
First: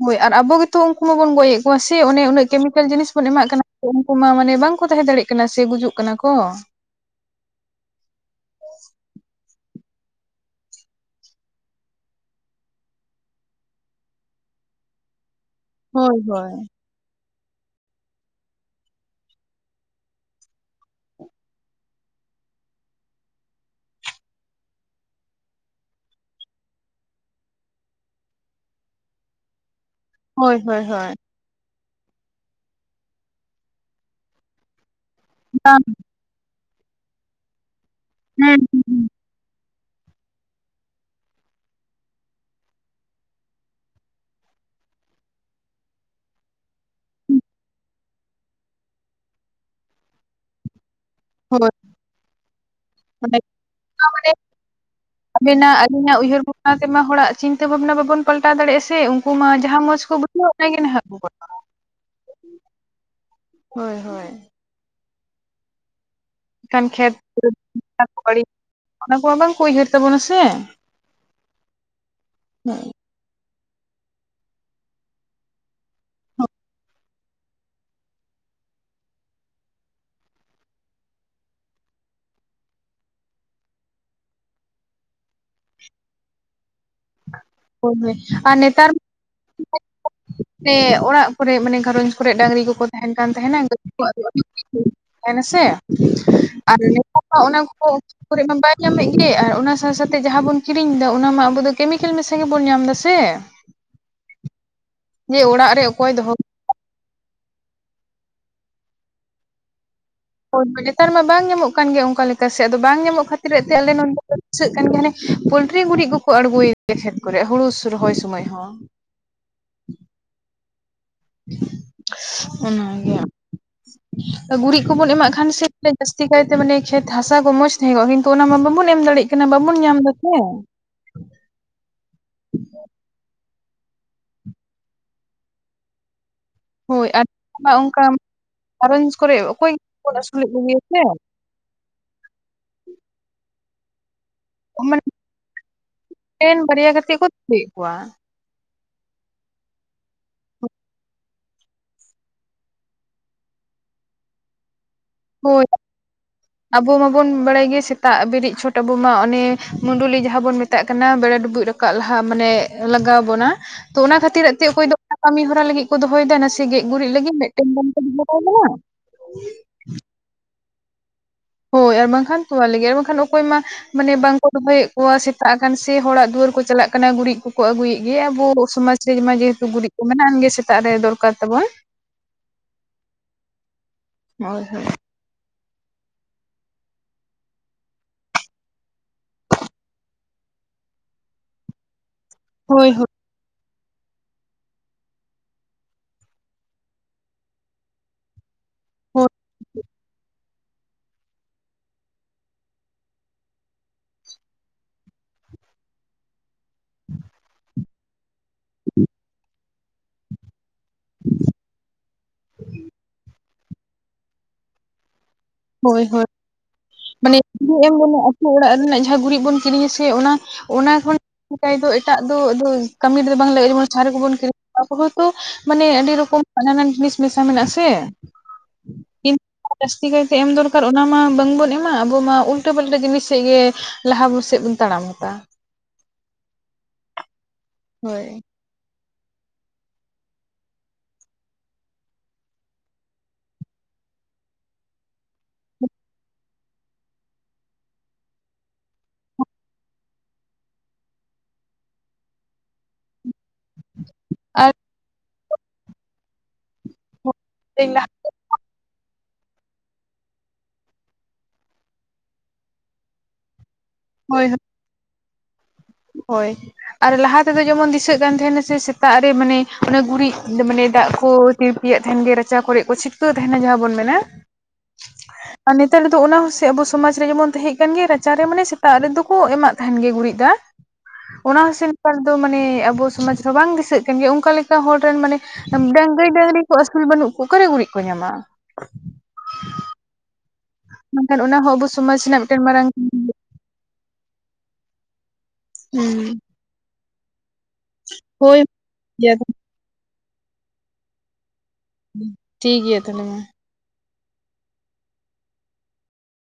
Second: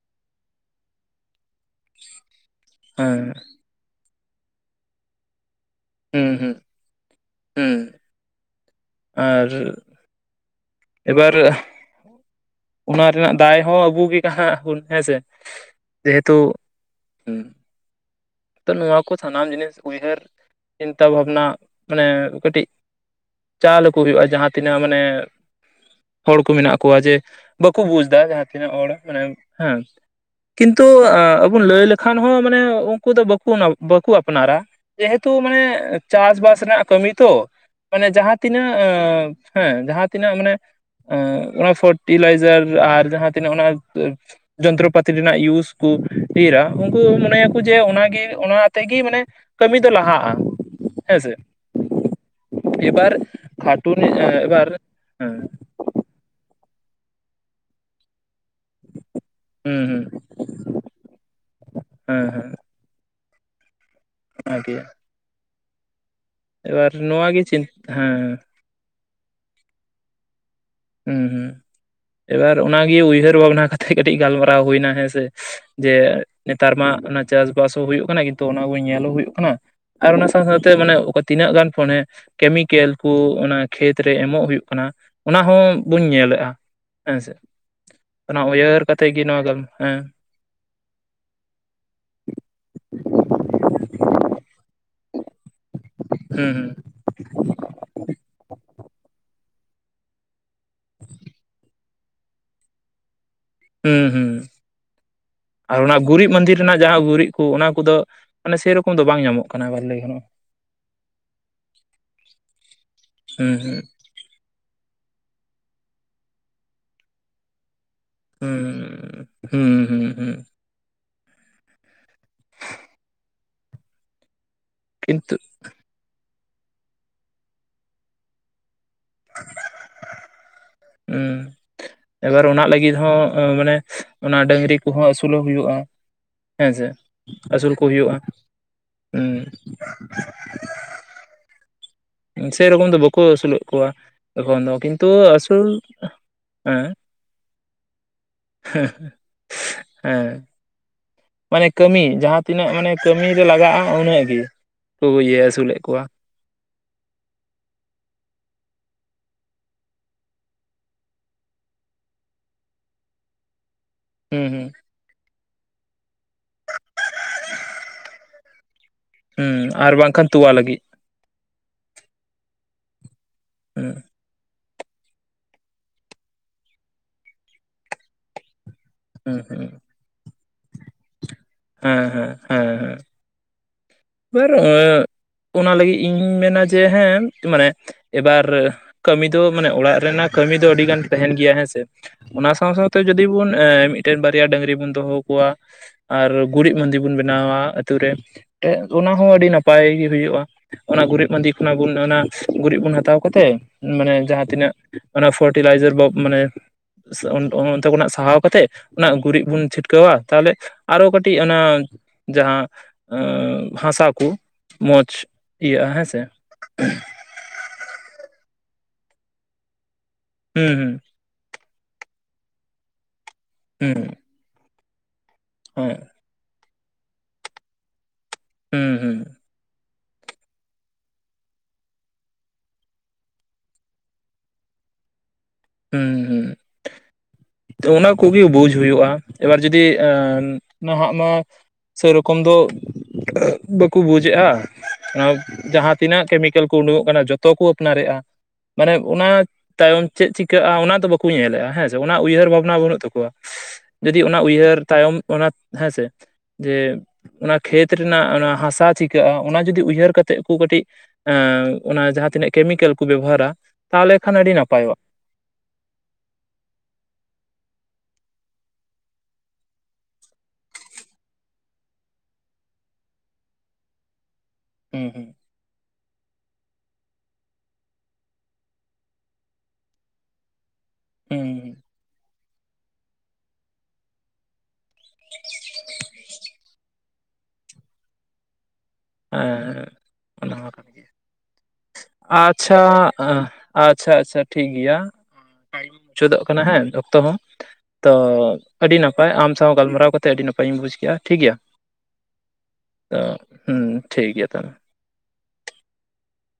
ᱦᱳᱭ ᱟᱨ ᱟᱵᱚ ᱜᱮᱛᱚ ᱩᱱᱠᱩ ᱢᱟᱵᱚᱱ ᱜᱚᱡᱮᱫ ᱠᱚᱣᱟ ᱥᱮ ᱚᱱᱮ ᱩᱱᱟᱹᱜ ᱠᱮᱢᱤ ᱠᱮᱞ ᱡᱤᱱᱤᱥ ᱦᱮᱸ ᱵᱚᱱ ᱮᱢᱟᱜ ᱠᱟᱱᱟ᱾ ᱩᱱᱠᱩ ᱢᱟ ᱢᱟᱱᱮ ᱵᱟᱝᱠᱚ ᱛᱟᱦᱮᱸ ᱫᱟᱲᱮ ᱭᱟᱜ ᱠᱟᱱᱟ ᱥᱮ ᱜᱩᱡᱩᱜ ᱠᱟᱱᱟ ᱠᱚ ᱦᱮᱸ ᱦᱩᱸ ᱦᱩᱸ ᱟᱨ ᱮᱵᱟᱨ ᱚᱱᱟ ᱨᱮᱱᱟᱜ ᱫᱟᱭ ᱦᱚᱸ ᱟᱵᱩ ᱜᱮ ᱠᱟᱱᱟ ᱵᱚᱱ ᱦᱮᱸᱥᱮ᱾ ᱡᱮ ᱦᱳᱭ ᱦᱮᱛᱩ ᱦᱳᱭ ᱛᱚ ᱱᱚᱣᱟ ᱠᱚ ᱥᱟᱱᱟᱢ ᱡᱤᱱᱤᱥ ᱩᱭᱦᱟᱹᱨ ᱪᱤᱱᱛᱟ ᱵᱷᱟᱵᱽ ᱱᱟ ᱢᱟᱱᱮ ᱠᱟᱹᱴᱤᱜ ᱪᱟᱞ ᱟᱠ ᱠᱩ ᱦᱩᱭᱩᱜᱼᱟ ᱡᱟᱦᱟᱸ ᱛᱤᱱᱟᱹᱜ ᱢᱟᱱᱮ ᱦᱚᱲ ᱠᱚ ᱢᱮᱱᱟᱜ ᱠᱚᱣᱟ ᱡᱮ ᱵᱟᱠᱚ ᱵᱩᱡ ᱫᱟ ᱡᱟᱦᱟᱸ ᱛᱤᱱᱟᱹᱜ ᱦᱚᱲ ᱢᱟᱱᱮ ᱦᱮᱸ᱾ ᱦᱳᱭ ᱦᱳᱭ ᱠᱤᱱᱛᱩ ᱦᱳᱭ ᱟᱵᱚ ᱞᱟᱹᱭ ᱞᱮᱠᱷᱟᱱ ᱦᱚᱸ ᱢᱟᱱᱮ ᱩᱱᱠᱩ ᱫᱚ ᱵᱟᱠᱚ ᱵᱟᱠᱚ ᱟᱯᱱᱟᱨᱟ᱾ ᱡᱮ ᱦᱮᱛᱩ ᱢᱟᱱᱮ ᱪᱟᱥ ᱵᱟᱥ ᱨᱮᱱᱟᱜ ᱠᱟᱹᱢᱤ ᱛᱚ᱾ ᱢᱟᱱᱮ ᱡᱟᱦᱟᱸ ᱦᱮᱸ ᱛᱤᱱᱟᱹᱜ ᱦᱮᱸ ᱡᱟᱦᱟᱸ ᱛᱤᱱᱟᱹᱜ ᱢᱟᱱᱮ᱾ ᱚᱱᱟ ᱯᱷᱚᱨᱴᱤᱞᱟᱭᱡᱟᱨ ᱟᱨ ᱡᱟᱦᱟᱸ ᱛᱤᱱᱟᱹᱜ ᱚᱱᱟ ᱡᱚᱱᱛᱨᱚ ᱯᱟᱛᱤ ᱨᱮᱱᱟᱜ ᱤᱭᱩᱥ ᱠᱚ ᱤᱨᱟ ᱩᱝᱠᱩ ᱢᱚᱱᱮᱭᱟ ᱠᱚ ᱡᱮ ᱚᱱᱟ ᱜᱮ ᱚᱱᱟ ᱛᱮ ᱜᱮ ᱢᱟᱱᱮ ᱠᱟᱹᱢᱤ ᱫᱚ ᱞᱟᱦᱟᱜᱼᱟ ᱦᱮᱸᱥᱮ᱾ ᱦᱳᱭ ᱮᱵᱟᱨ ᱢᱟᱱᱮ ᱠᱷᱟᱴᱩᱱ ᱮᱵᱟᱨ ᱚᱱᱟ ᱛᱮ ᱢᱟ ᱦᱚᱲᱟᱜ ᱪᱤᱱᱛᱟᱹ ᱵᱷᱟᱵᱽ ᱱᱟ ᱵᱟᱵᱚᱱ ᱯᱟᱞᱴᱟᱣ ᱫᱟᱲᱮᱭᱟᱜᱼᱟ ᱥᱮ ᱩᱝᱠᱩ ᱡᱟᱦᱟ ᱦᱩᱸ ᱢᱚᱸᱡ ᱦᱩᱸ ᱠᱚ ᱵᱩᱡᱷᱟᱹᱣᱟ ᱚᱱᱟ ᱜᱮ ᱱᱟᱦᱟᱜ ᱠᱚᱨᱟᱣᱟ᱾ ᱦᱮᱸ ᱦᱮᱸ ᱦᱳᱭ ᱦᱳᱭ [unintelligible] ᱮᱱᱠᱷᱟᱱ ᱮᱵᱟᱨ ᱠᱷᱮᱛ ᱱᱚᱣᱟ ᱜᱮ ᱪᱤᱱ ᱦᱮᱸ ᱵᱟᱹᱫ ᱚᱱᱟ ᱠᱚ [unintelligible] ᱩᱭᱦᱟᱹᱨ ᱛᱟᱵᱚᱱᱟ ᱥᱮ᱾ ᱦᱩᱸ ᱦᱩᱸ ᱮᱵᱟᱨ ᱚᱱᱟ ᱜᱮ ᱩᱭᱦᱟᱹᱨ ᱵᱷᱟᱵᱽᱱᱟ ᱠᱟᱛᱮᱜ ᱠᱟᱹᱴᱤᱡ ᱜᱟᱞ ᱢᱟᱨᱟᱣ ᱦᱳᱭᱱᱟ ᱦᱮᱸ ᱥᱮ᱾ ᱡᱮ ᱱᱮᱛᱟᱨ ᱢᱟ ᱚᱱᱟ ᱪᱟᱥ ᱵᱟᱥ ᱦᱚᱸ ᱦᱩᱭᱩᱜ ᱠᱟᱱᱟ ᱠᱤᱱᱛᱩ ᱚᱱᱟ ᱠᱚ ᱧᱮᱞ ᱦᱚᱸ ᱦᱩᱭᱩᱜ ᱠᱟᱱᱟ᱾ ᱟᱨ ᱚᱱᱟ ᱥᱟᱶ ᱥᱟᱶ ᱛᱮ ᱢᱟᱱᱮ ᱚᱠᱟ ᱛᱤᱱᱟᱹᱜ ᱜᱟᱱ ᱯᱷᱳ ᱱᱮ ᱠᱮᱢᱤᱠᱮᱞ ᱠᱚ ᱚᱱᱟ ᱠᱷᱮᱛ ᱨᱮ ᱮᱢᱚᱜ ᱦᱩᱭᱩᱜ ᱠᱟᱱᱟ ᱚᱱᱟ ᱦᱚᱸ ᱵᱟᱹᱱ ᱧᱮᱞᱮᱜᱼᱟ ᱦᱮᱸᱥᱮ, ᱦᱳᱭ ᱦᱳᱭ ᱚᱱᱮ ᱩᱭᱦᱟᱹᱨ ᱠᱟᱛᱮ ᱜᱮ ᱱᱚᱣᱟ ᱫᱚ ᱦᱮᱸ ᱥᱮ ᱚᱲᱟᱜ ᱠᱚᱨᱮᱜ ᱢᱟᱱᱮ ᱜᱷᱟᱨᱟᱹᱧ ᱠᱚᱨᱮ ᱰᱟᱝᱨᱤ ᱠᱚ ᱠᱚ ᱛᱟᱦᱮᱱ ᱠᱟᱱ ᱛᱟᱦᱮᱱᱟ [unintelligible] ᱛᱟᱦᱮᱱᱟ ᱥᱮ ᱦᱩᱸ [unintelligible] ᱚᱱᱟ ᱠᱚ ᱠᱚᱨᱮ ᱢᱟ ᱵᱟᱭ ᱧᱟᱢᱮᱜ ᱜᱮ ᱟᱨ ᱚᱱᱟ ᱥᱟᱶ ᱥᱟᱶᱛᱮ ᱡᱟᱦᱟᱸ ᱵᱚᱱ ᱠᱤᱨᱤᱧ ᱫᱟ ᱚᱱᱟ ᱢᱟ ᱟᱵᱚ ᱫᱚ ᱠᱮᱢᱤᱠᱮᱞ ᱢᱮᱥᱟ ᱜᱮ ᱵᱚᱱ ᱧᱟᱢ ᱫᱟ ᱥᱮ᱾ ᱦᱩᱸ ᱦᱩᱸ ᱡᱮ ᱚᱲᱟᱜ ᱟᱨ ᱨᱮ ᱚᱱᱟ ᱚᱠᱚᱭ ᱜᱩᱨᱤᱡ ᱫᱚᱦᱚ ᱢᱟᱱᱫᱤᱨ ᱨᱮᱱᱟᱜ ᱡᱟᱦᱟᱸ ᱜᱩᱨᱤᱜ ᱠᱚ ᱚᱱᱟ ᱠᱚᱫᱚ ᱢᱟᱱᱮ ᱥᱮᱨᱚᱠᱚᱢ ᱫᱚ ᱵᱟᱝ ᱧᱟᱢᱚᱜ ᱠᱟᱱᱟ ᱵᱷᱟᱞᱮ ᱦᱚᱸ᱾ ᱦᱳᱭ ᱱᱮᱛᱟᱨ ᱢᱟ ᱵᱟᱝ ᱧᱟᱢᱚᱜ ᱠᱟᱱ ᱜᱮᱭᱟ ᱚᱱᱠᱟ ᱞᱮᱠᱟ ᱥᱮᱫ ᱫᱚ ᱵᱟᱝ ᱧᱟᱢᱚᱜ ᱠᱷᱟᱹᱛᱤᱨ ᱦᱩᱸ ᱛᱮ ᱦᱩᱸ ᱟᱞᱮ ᱱᱚᱸᱰᱮ ᱫᱚ ᱵᱩᱡᱷᱟᱹᱣ ᱠᱟᱱ ᱜᱮᱭᱟ ᱦᱟᱱᱮ ᱯᱳᱞᱴᱤᱨᱤ ᱜᱩᱨᱤᱜ ᱠᱚᱠᱚ ᱟᱲᱜᱳᱭ ᱜᱮ ᱠᱷᱮᱛ ᱠᱚᱨᱮ ᱦᱳᱲᱳ ᱨᱚᱦᱚᱭ ᱥᱚᱢᱚᱭ ᱦᱚᱸ ᱦᱩᱸ ᱦᱩᱸ ᱦᱩᱸ ᱦᱩᱸ ᱚᱱᱟᱜᱮ ᱜᱩᱨᱤᱡᱽ ᱠᱚᱵᱚᱱ ᱮᱢᱟᱜ ᱠᱤᱱᱛᱩ ᱠᱷᱟᱱ ᱥᱮ ᱡᱟᱹᱥᱛᱤ ᱠᱟᱭᱛᱮ ᱢᱟᱱᱮ ᱠᱷᱮᱛ ᱦᱟᱥᱟ ᱠᱚ ᱢᱚᱸᱡᱽ ᱛᱟᱦᱮᱸ ᱠᱚᱜᱼᱟ ᱠᱤᱱᱛᱩ ᱚᱱᱟ ᱢᱟ ᱵᱟᱵᱚᱱ ᱮᱢ ᱫᱟᱲᱮᱭᱟᱜ ᱠᱟᱱᱟ ᱵᱟᱵᱚᱱ ᱧᱟᱢ ᱮᱫᱟ ᱥᱮ ᱦᱩᱸ ᱮᱵᱟᱨ ᱚᱱᱟ ᱞᱟᱹᱜᱤᱫ ᱦᱚᱸ ᱢᱟᱱᱮ ᱚᱱᱟ ᱰᱟᱝᱨᱤ ᱠᱚᱸᱦᱚᱸ ᱟᱹᱥᱩᱞᱚ ᱦᱩᱭᱩᱜᱼᱟ᱾ ᱦᱮᱸᱥᱮ ᱦᱳᱭ ᱟᱨ ᱟᱹᱥᱩᱞ ᱠᱚ ᱚᱱᱠᱟ ᱦᱩᱭᱩᱜᱼᱟ᱾ ᱜᱷᱟᱨᱚᱸᱡᱽ ᱠᱚᱨᱮ ᱦᱮᱸ ᱚᱠᱚᱭ [unintelligible] ᱥᱮᱨᱚᱠᱚᱢ ᱫᱚ ᱵᱟᱠᱚ ᱟᱹᱥᱩᱞᱮᱫ ᱠᱚᱣᱟ᱾ ᱛᱚᱠᱷᱚᱱ ᱫᱚ ᱢᱟᱱᱮ ᱠᱤᱱᱛᱩ ᱟᱹᱥᱩᱞ ᱴᱮᱱ ᱵᱟᱨᱭᱟ ᱠᱟᱛᱮᱫ ᱠᱚ ᱛᱩᱫᱮᱫ ᱠᱚᱣᱟ ᱦᱮᱦᱮᱸ ᱦᱮᱸ ᱢᱟᱱᱮ ᱠᱟᱹᱢᱤ ᱡᱟᱦᱟᱸ ᱛᱤᱱᱟᱹᱜ ᱢᱟᱱᱮ ᱠᱟᱹᱢᱤᱨᱮ ᱞᱟᱜᱟᱜᱼᱟ ᱩᱱᱟᱹᱜ ᱜᱮ ᱠᱚ ᱤᱭᱟᱹ ᱦᱳᱭ ᱟᱹᱥᱩᱞᱮᱫ ᱠᱚᱣᱟ᱾ ᱟᱵᱚ ᱢᱟᱵᱚᱱ ᱵᱟᱲᱟᱭ ᱜᱮ ᱥᱮᱛᱟᱜ ᱵᱮᱨᱤᱫ ᱪᱷᱚᱴ ᱟᱵᱚ ᱢᱟ ᱚᱱᱮ ᱢᱩᱰᱩᱞᱤ ᱡᱟᱦᱟᱸ ᱵᱚᱱ ᱢᱮ ᱢᱮᱛᱟᱜ ᱠᱟᱱᱟ ᱵᱮᱲᱟ ᱰᱩᱵᱩᱡ ᱨᱟᱠᱟᱵ ᱞᱟᱦᱟᱜ ᱢᱟᱱᱮ ᱞᱟᱜᱟᱣ ᱵᱚᱱᱟ ᱛᱚ ᱚᱱᱟ ᱠᱷᱟᱹᱛᱤᱨ ᱦᱩᱸ ᱛᱮ ᱦᱩᱸ ᱚᱠᱚᱭ ᱫᱚ ᱠᱟᱹᱢᱤ ᱦᱚᱨᱟ ᱞᱟᱹᱜᱤᱫ ᱠᱚ ᱫᱚᱦᱚᱭᱫᱟ ᱱᱟᱥᱮ ᱜᱮᱡ ᱜᱩᱨᱤᱡᱽ ᱞᱟᱹᱜᱤᱫ ᱢᱤᱫᱴᱮᱱ ᱜᱟᱱ ᱠᱚ ᱫᱚᱦᱚ ᱠᱟᱭ ᱠᱟᱱᱟ ᱦᱩᱸ ᱟᱨ ᱵᱟᱝᱠᱷᱟᱱ ᱛᱚᱣᱟ ᱞᱟᱹᱜᱤᱫ᱾ ᱦᱳᱭ ᱟᱨ ᱵᱟᱝᱠᱷᱟᱱ ᱛᱚᱣᱟ ᱞᱟᱹᱜᱤᱫ ᱟᱨ ᱵᱟᱝᱠᱷᱟᱱ ᱚᱠᱚᱭ ᱢᱟ ᱦᱩᱸ ᱢᱟᱱᱮ ᱵᱟᱝ ᱫᱚᱦᱚᱭᱮᱫ ᱠᱚᱣᱟ ᱥᱮᱛᱟᱜ ᱟᱠᱟᱱ ᱥᱮ ᱦᱚᱲᱟᱜ ᱫᱩᱣᱟᱹᱨ ᱠᱚ ᱪᱟᱞᱟᱜ ᱠᱟᱱᱟ ᱜᱩᱨᱤᱡᱽ ᱠᱚᱠᱚ ᱟᱹᱜᱩᱭᱮᱫ ᱜᱮᱭᱟ ᱟᱵᱚ ᱥᱚᱢᱟᱡᱽ ᱥᱮᱨᱢᱟ ᱦᱩᱸ ᱦᱩᱸ ᱡᱮᱦᱮᱛᱩ ᱜᱩᱨᱤᱡ ᱠᱚ ᱢᱮᱱᱟᱱ ᱜᱮ ᱥᱮᱛᱟᱜ ᱨᱮ ᱫᱚᱨᱠᱟᱨ ᱛᱟᱵᱚᱱ ᱦᱮᱸ ᱦᱮᱸ ᱦᱮᱸ ᱮᱵᱟᱨ ᱦᱳᱭ ᱦᱳᱭ ᱚᱱᱟ ᱞᱟᱹᱜᱤᱫ ᱤᱧ ᱢᱮᱱᱟ ᱡᱮ ᱦᱮᱸ ᱢᱟᱱᱮ ᱮᱵᱟᱨ ᱠᱟᱹᱢᱤ ᱫᱚ ᱢᱟᱱᱮ ᱚᱲᱟᱜ ᱨᱮᱱᱟᱜ ᱠᱟᱹᱢᱤ ᱫᱚ ᱟᱹᱰᱤ ᱜᱟᱱ ᱛᱟᱦᱮᱸᱱ ᱜᱮᱭᱟ ᱦᱮᱸ ᱥᱮ᱾ ᱚᱱᱟ ᱥᱟᱶ ᱦᱳᱭ ᱥᱟᱶᱛᱮ ᱡᱩᱫᱤ ᱵᱚᱱ ᱮᱸ ᱢᱤᱫᱴᱮᱱ ᱵᱟᱨᱭᱟ ᱰᱟᱹᱝᱨᱤ ᱵᱚᱱ ᱫᱚᱦᱚ ᱠᱚᱣᱟ᱾ ᱟᱨ ᱜᱩᱨᱤᱡᱽ ᱢᱟᱹᱫᱤ ᱵᱚᱱ ᱵᱮᱱᱟᱣᱟ ᱟᱛᱳ ᱨᱮ᱾ ᱮ ᱚᱱᱟ ᱦᱚᱸ ᱦᱳᱭ ᱟᱹᱰᱤ ᱱᱟᱯᱟᱭ ᱜᱮ ᱦᱩᱭᱩᱜᱼᱟ ᱚᱱᱟ ᱜᱩᱨᱤᱡᱽ ᱢᱟᱹᱫᱤ ᱚᱱᱟ ᱚᱱᱟ ᱜᱩᱨᱤᱡᱽ ᱵᱚᱱ ᱦᱟᱛᱟᱣ ᱠᱟᱛᱮᱫ ᱢᱟᱱᱮ ᱡᱟᱦᱟᱸ ᱛᱤᱱᱟᱹᱜ ᱚᱱᱟ ᱯᱷᱟᱨᱴᱤᱞᱟᱭᱡᱟᱨ ᱵᱚᱠ ᱢᱟᱱᱮ ᱚᱱᱛᱮ ᱠᱷᱚᱱᱟᱜ ᱥᱟᱦᱟᱣ ᱠᱟᱛᱮᱫ ᱚᱱᱟ ᱜᱩᱨᱤᱡᱽ ᱵᱚᱱ ᱪᱷᱤᱴᱠᱟᱹᱣᱟ ᱛᱟᱦᱚᱞᱮ ᱟᱨᱚ ᱠᱟᱹᱴᱤᱡᱽ ᱚᱱᱟ ᱡᱟᱦᱟᱸ ᱦᱟᱥᱟ ᱠᱚ ᱢᱚᱡᱽ ᱤᱭᱟᱹᱜᱼᱟ ᱦᱳᱭ ᱦᱮᱸᱥᱮ ᱦᱳᱭ ᱢᱟᱱᱮ [unintelligible] ᱮᱢ ᱨᱮᱱᱟᱜ ᱟᱛᱳ ᱚᱲᱟᱜ ᱨᱮᱱᱟᱜ ᱡᱟᱦᱟᱸ ᱜᱩᱨᱤᱡᱽ ᱵᱚᱱ ᱠᱤᱨᱤᱧᱟ ᱥᱮ ᱚᱱᱟ ᱦᱩᱸ ᱚᱱᱟ ᱦᱩᱸ ᱠᱷᱚᱱ ᱫᱚ ᱮᱴᱟᱜ ᱫᱚ ᱟᱫᱚ ᱠᱟᱹᱢᱤ ᱨᱮᱫᱚ ᱵᱟᱝ ᱞᱟᱜᱼᱟ ᱡᱮᱢᱚᱱ ᱪᱟᱨ ᱦᱩᱸ ᱨᱮᱵᱚᱱ ᱠᱤᱨᱤᱧ ᱟᱵᱚ ᱦᱚᱭᱛᱳ ᱢᱟᱱᱮ ᱦᱮᱸ ᱟᱹᱰᱤ ᱨᱚᱠᱚᱢ ᱦᱟᱱᱟᱱᱟᱣᱟ ᱡᱤᱱᱤᱥ ᱢᱮᱥᱟ ᱢᱮᱱᱟᱜ ᱟᱥᱮ᱾ ᱦᱩᱸ ᱦᱩᱸ [unintelligible] ᱥᱮ ᱮᱢ ᱫᱚᱨᱠᱟᱨ ᱚᱱᱟ ᱢᱟ ᱵᱟᱝᱵᱚᱱ ᱮᱢᱟ ᱟᱵᱚ ᱢᱟ ᱩᱞᱴᱟᱹ ᱯᱟᱹᱞᱴᱟᱹ ᱡᱤᱱᱤᱥ ᱥᱮᱫ ᱜᱮ ᱞᱟᱦᱟ ᱵᱚ ᱥᱮᱫ ᱵᱚᱱ ᱛᱟᱲᱟᱢᱫᱟ᱾ ᱦᱩᱸ ᱦᱩᱸ ᱚᱱᱟ ᱦᱳᱭ ᱠᱚᱜᱮ ᱵᱩᱡᱽ ᱦᱩᱭᱩᱜᱼᱟ, ᱮᱵᱟᱨ ᱡᱩᱫᱤ ᱮᱸ ᱱᱟᱦᱟᱜ ᱢᱟ ᱥᱮᱨᱚᱠᱚᱢ ᱫᱚ ᱵᱟᱠᱚ ᱵᱩᱡᱮᱼᱟ ᱚᱱᱟ ᱡᱟᱦᱟᱸ ᱛᱤᱱᱟᱹᱜ ᱠᱮᱢᱤᱠᱮᱞ ᱠᱚ ᱩᱰᱩᱠᱚᱜ ᱠᱟᱱᱟ ᱡᱚᱛᱚ ᱠᱚ ᱟᱯᱱᱟᱨᱮᱫᱼᱟ᱾ ᱢᱟᱱᱮ ᱚᱱᱟ ᱛᱟᱭᱚᱢ ᱪᱮᱫ ᱪᱤᱠᱟᱹᱜᱼᱟ ᱚᱱᱟ ᱫᱚ ᱵᱟᱠᱚ ᱧᱮᱞᱮᱫᱼᱟ᱾ ᱦᱮᱸᱥᱮ ᱩᱭᱦᱟᱹᱨ ᱵᱷᱟᱵᱱᱟ ᱵᱟᱹᱱᱩᱜ ᱛᱟᱠᱚᱣᱟ ᱡᱩᱫᱤ ᱚᱱᱟ ᱟᱨ ᱩᱭᱦᱟᱹᱨ ᱛᱟᱭᱚᱢ ᱚᱱᱟ ᱦᱮᱸᱥᱮ ᱡᱮ ᱚᱱᱟ ᱠᱷᱮᱛ ᱨᱮᱱᱟᱜ ᱚᱱᱟ ᱦᱟᱥᱟ ᱪᱤ ᱠᱟᱜ-ᱟ, ᱚᱱᱟ ᱡᱩᱫᱤ ᱩᱭᱦᱟᱹᱨ ᱠᱟᱛᱮᱜ ᱠᱚ ᱠᱟᱹᱴᱤᱡ ᱮᱸ ᱚᱱᱟ ᱡᱟᱦᱟᱸ ᱛᱤᱱᱟᱹᱜ ᱠᱮᱢᱤᱠᱮᱞ ᱠᱚ ᱵᱮᱵᱚᱦᱟᱨᱟ ᱛᱟᱦᱚᱞᱮ ᱠᱷᱟᱱ ᱦᱳᱭ ᱟᱹᱰᱤ ᱱᱟᱯᱟᱭᱚᱜᱼᱟ᱾ ᱦᱳᱭ ᱟᱨ ᱞᱟᱦᱟ ᱛᱮᱫᱚ ᱡᱮᱢᱚᱱ ᱫᱤᱥᱟᱹᱜ ᱠᱟᱱ ᱛᱟᱸᱦᱮᱱᱟ ᱥᱮ ᱥᱮᱛᱟᱜ ᱨᱮ ᱢᱟᱱᱮ ᱚᱱᱮ ᱜᱩᱨᱤᱡᱽ ᱢᱟᱱᱮ ᱫᱟᱜ ᱠᱚ ᱯᱤᱲᱯᱤᱭᱮᱫ ᱛᱟᱦᱮᱸᱱ ᱜᱮ ᱨᱟᱪᱟ ᱠᱚᱨᱮ ᱠᱚ ᱪᱷᱤᱴᱠᱟᱹᱣ ᱛᱟᱸᱦᱮᱱᱟ ᱡᱟᱦᱟᱸ ᱵᱚᱱ ᱢᱮᱱᱟ ᱦᱩᱸ ᱦᱩᱸ ᱟᱨ ᱱᱮᱛᱟᱨ ᱫᱚ ᱚᱱᱟ ᱦᱚᱸᱟᱥᱮ ᱟᱵᱚ ᱥᱚᱢᱟᱡᱽ ᱨᱮ ᱡᱮᱢᱚᱱ ᱛᱟᱦᱮᱸ ᱠᱟᱱ ᱜᱮ ᱨᱟᱪᱟ ᱨᱮ ᱢᱟᱱᱮ ᱥᱮᱛᱟᱜ ᱨᱮᱫᱚ ᱠᱚ ᱮᱢᱟᱜ ᱛᱟᱦᱮᱱ ᱜᱮ ᱜᱩᱨᱤᱡᱽ ᱫᱟᱜ ᱦᱩᱸ ᱚᱱᱟ ᱦᱩᱸ ᱦᱚᱸᱥ ᱱᱮᱛᱟᱨ ᱫᱚ ᱢᱟᱱᱮ ᱟᱵᱚ ᱥᱚᱢᱟᱡᱽ ᱨᱮ ᱵᱟᱝ ᱫᱤᱥᱟᱹᱜ ᱠᱟᱱ ᱜᱮᱭᱟ ᱚᱱᱠᱟ ᱞᱮᱠᱟ ᱚᱠᱟ ᱦᱚᱲ ᱨᱮᱱ ᱢᱟᱱᱮ ᱰᱟᱝᱟᱹᱭ ᱰᱟᱹᱟᱝᱨᱤ ᱠᱚ ᱟᱹᱥᱩᱞ ᱵᱟᱹᱱᱩᱜ ᱠᱚᱣᱟ ᱚᱠᱟᱨᱮ ᱜᱩᱨᱤᱡ ᱠᱚ ᱧᱟᱢᱟ ᱚᱱᱟ ᱠᱟᱱ ᱜᱮ ᱢᱮᱱᱠᱷᱟᱱ ᱚᱱᱟ ᱦᱚᱸ ᱟᱵᱚ ᱥᱚᱢᱟᱡᱽ ᱨᱮᱱᱟᱜ ᱢᱤᱫᱴᱮᱱ ᱟᱪᱪᱷᱟ ᱢᱟᱨᱟᱝ ᱟᱪᱪᱷᱟ ᱟᱪᱪᱷᱟ ᱴᱷᱤᱠ ᱜᱮᱭᱟ ᱴᱟᱭᱤᱢ ᱦᱩᱸ ᱢᱩᱪᱟᱹᱫᱚᱜ ᱠᱟᱱᱟ ᱦᱮᱸ ᱚᱠᱛᱚ ᱦᱚᱸ ᱛᱚ ᱦᱳᱭ ᱟᱹᱰᱤ ᱱᱟᱯᱟᱭ ᱜᱮᱭᱟ ᱟᱢ ᱥᱟᱶ ᱜᱟᱞᱢᱟᱨᱟᱣ ᱠᱟ ᱠᱟᱛᱮᱮᱫ ᱟᱹᱰᱤ ᱱᱟᱯᱟᱭᱤᱧ ᱵᱩᱡᱽ ᱠᱮᱫᱼᱟ ᱴᱷᱤᱠ ᱜᱮᱭᱟ᱾ ᱴᱷᱤᱠ ᱜᱮᱭᱟ ᱛᱚ ᱛᱟᱦᱚᱞᱮ ᱢᱟ ᱴᱷᱤᱠ ᱜᱮᱭᱟ ᱛᱟᱦᱚᱞᱮ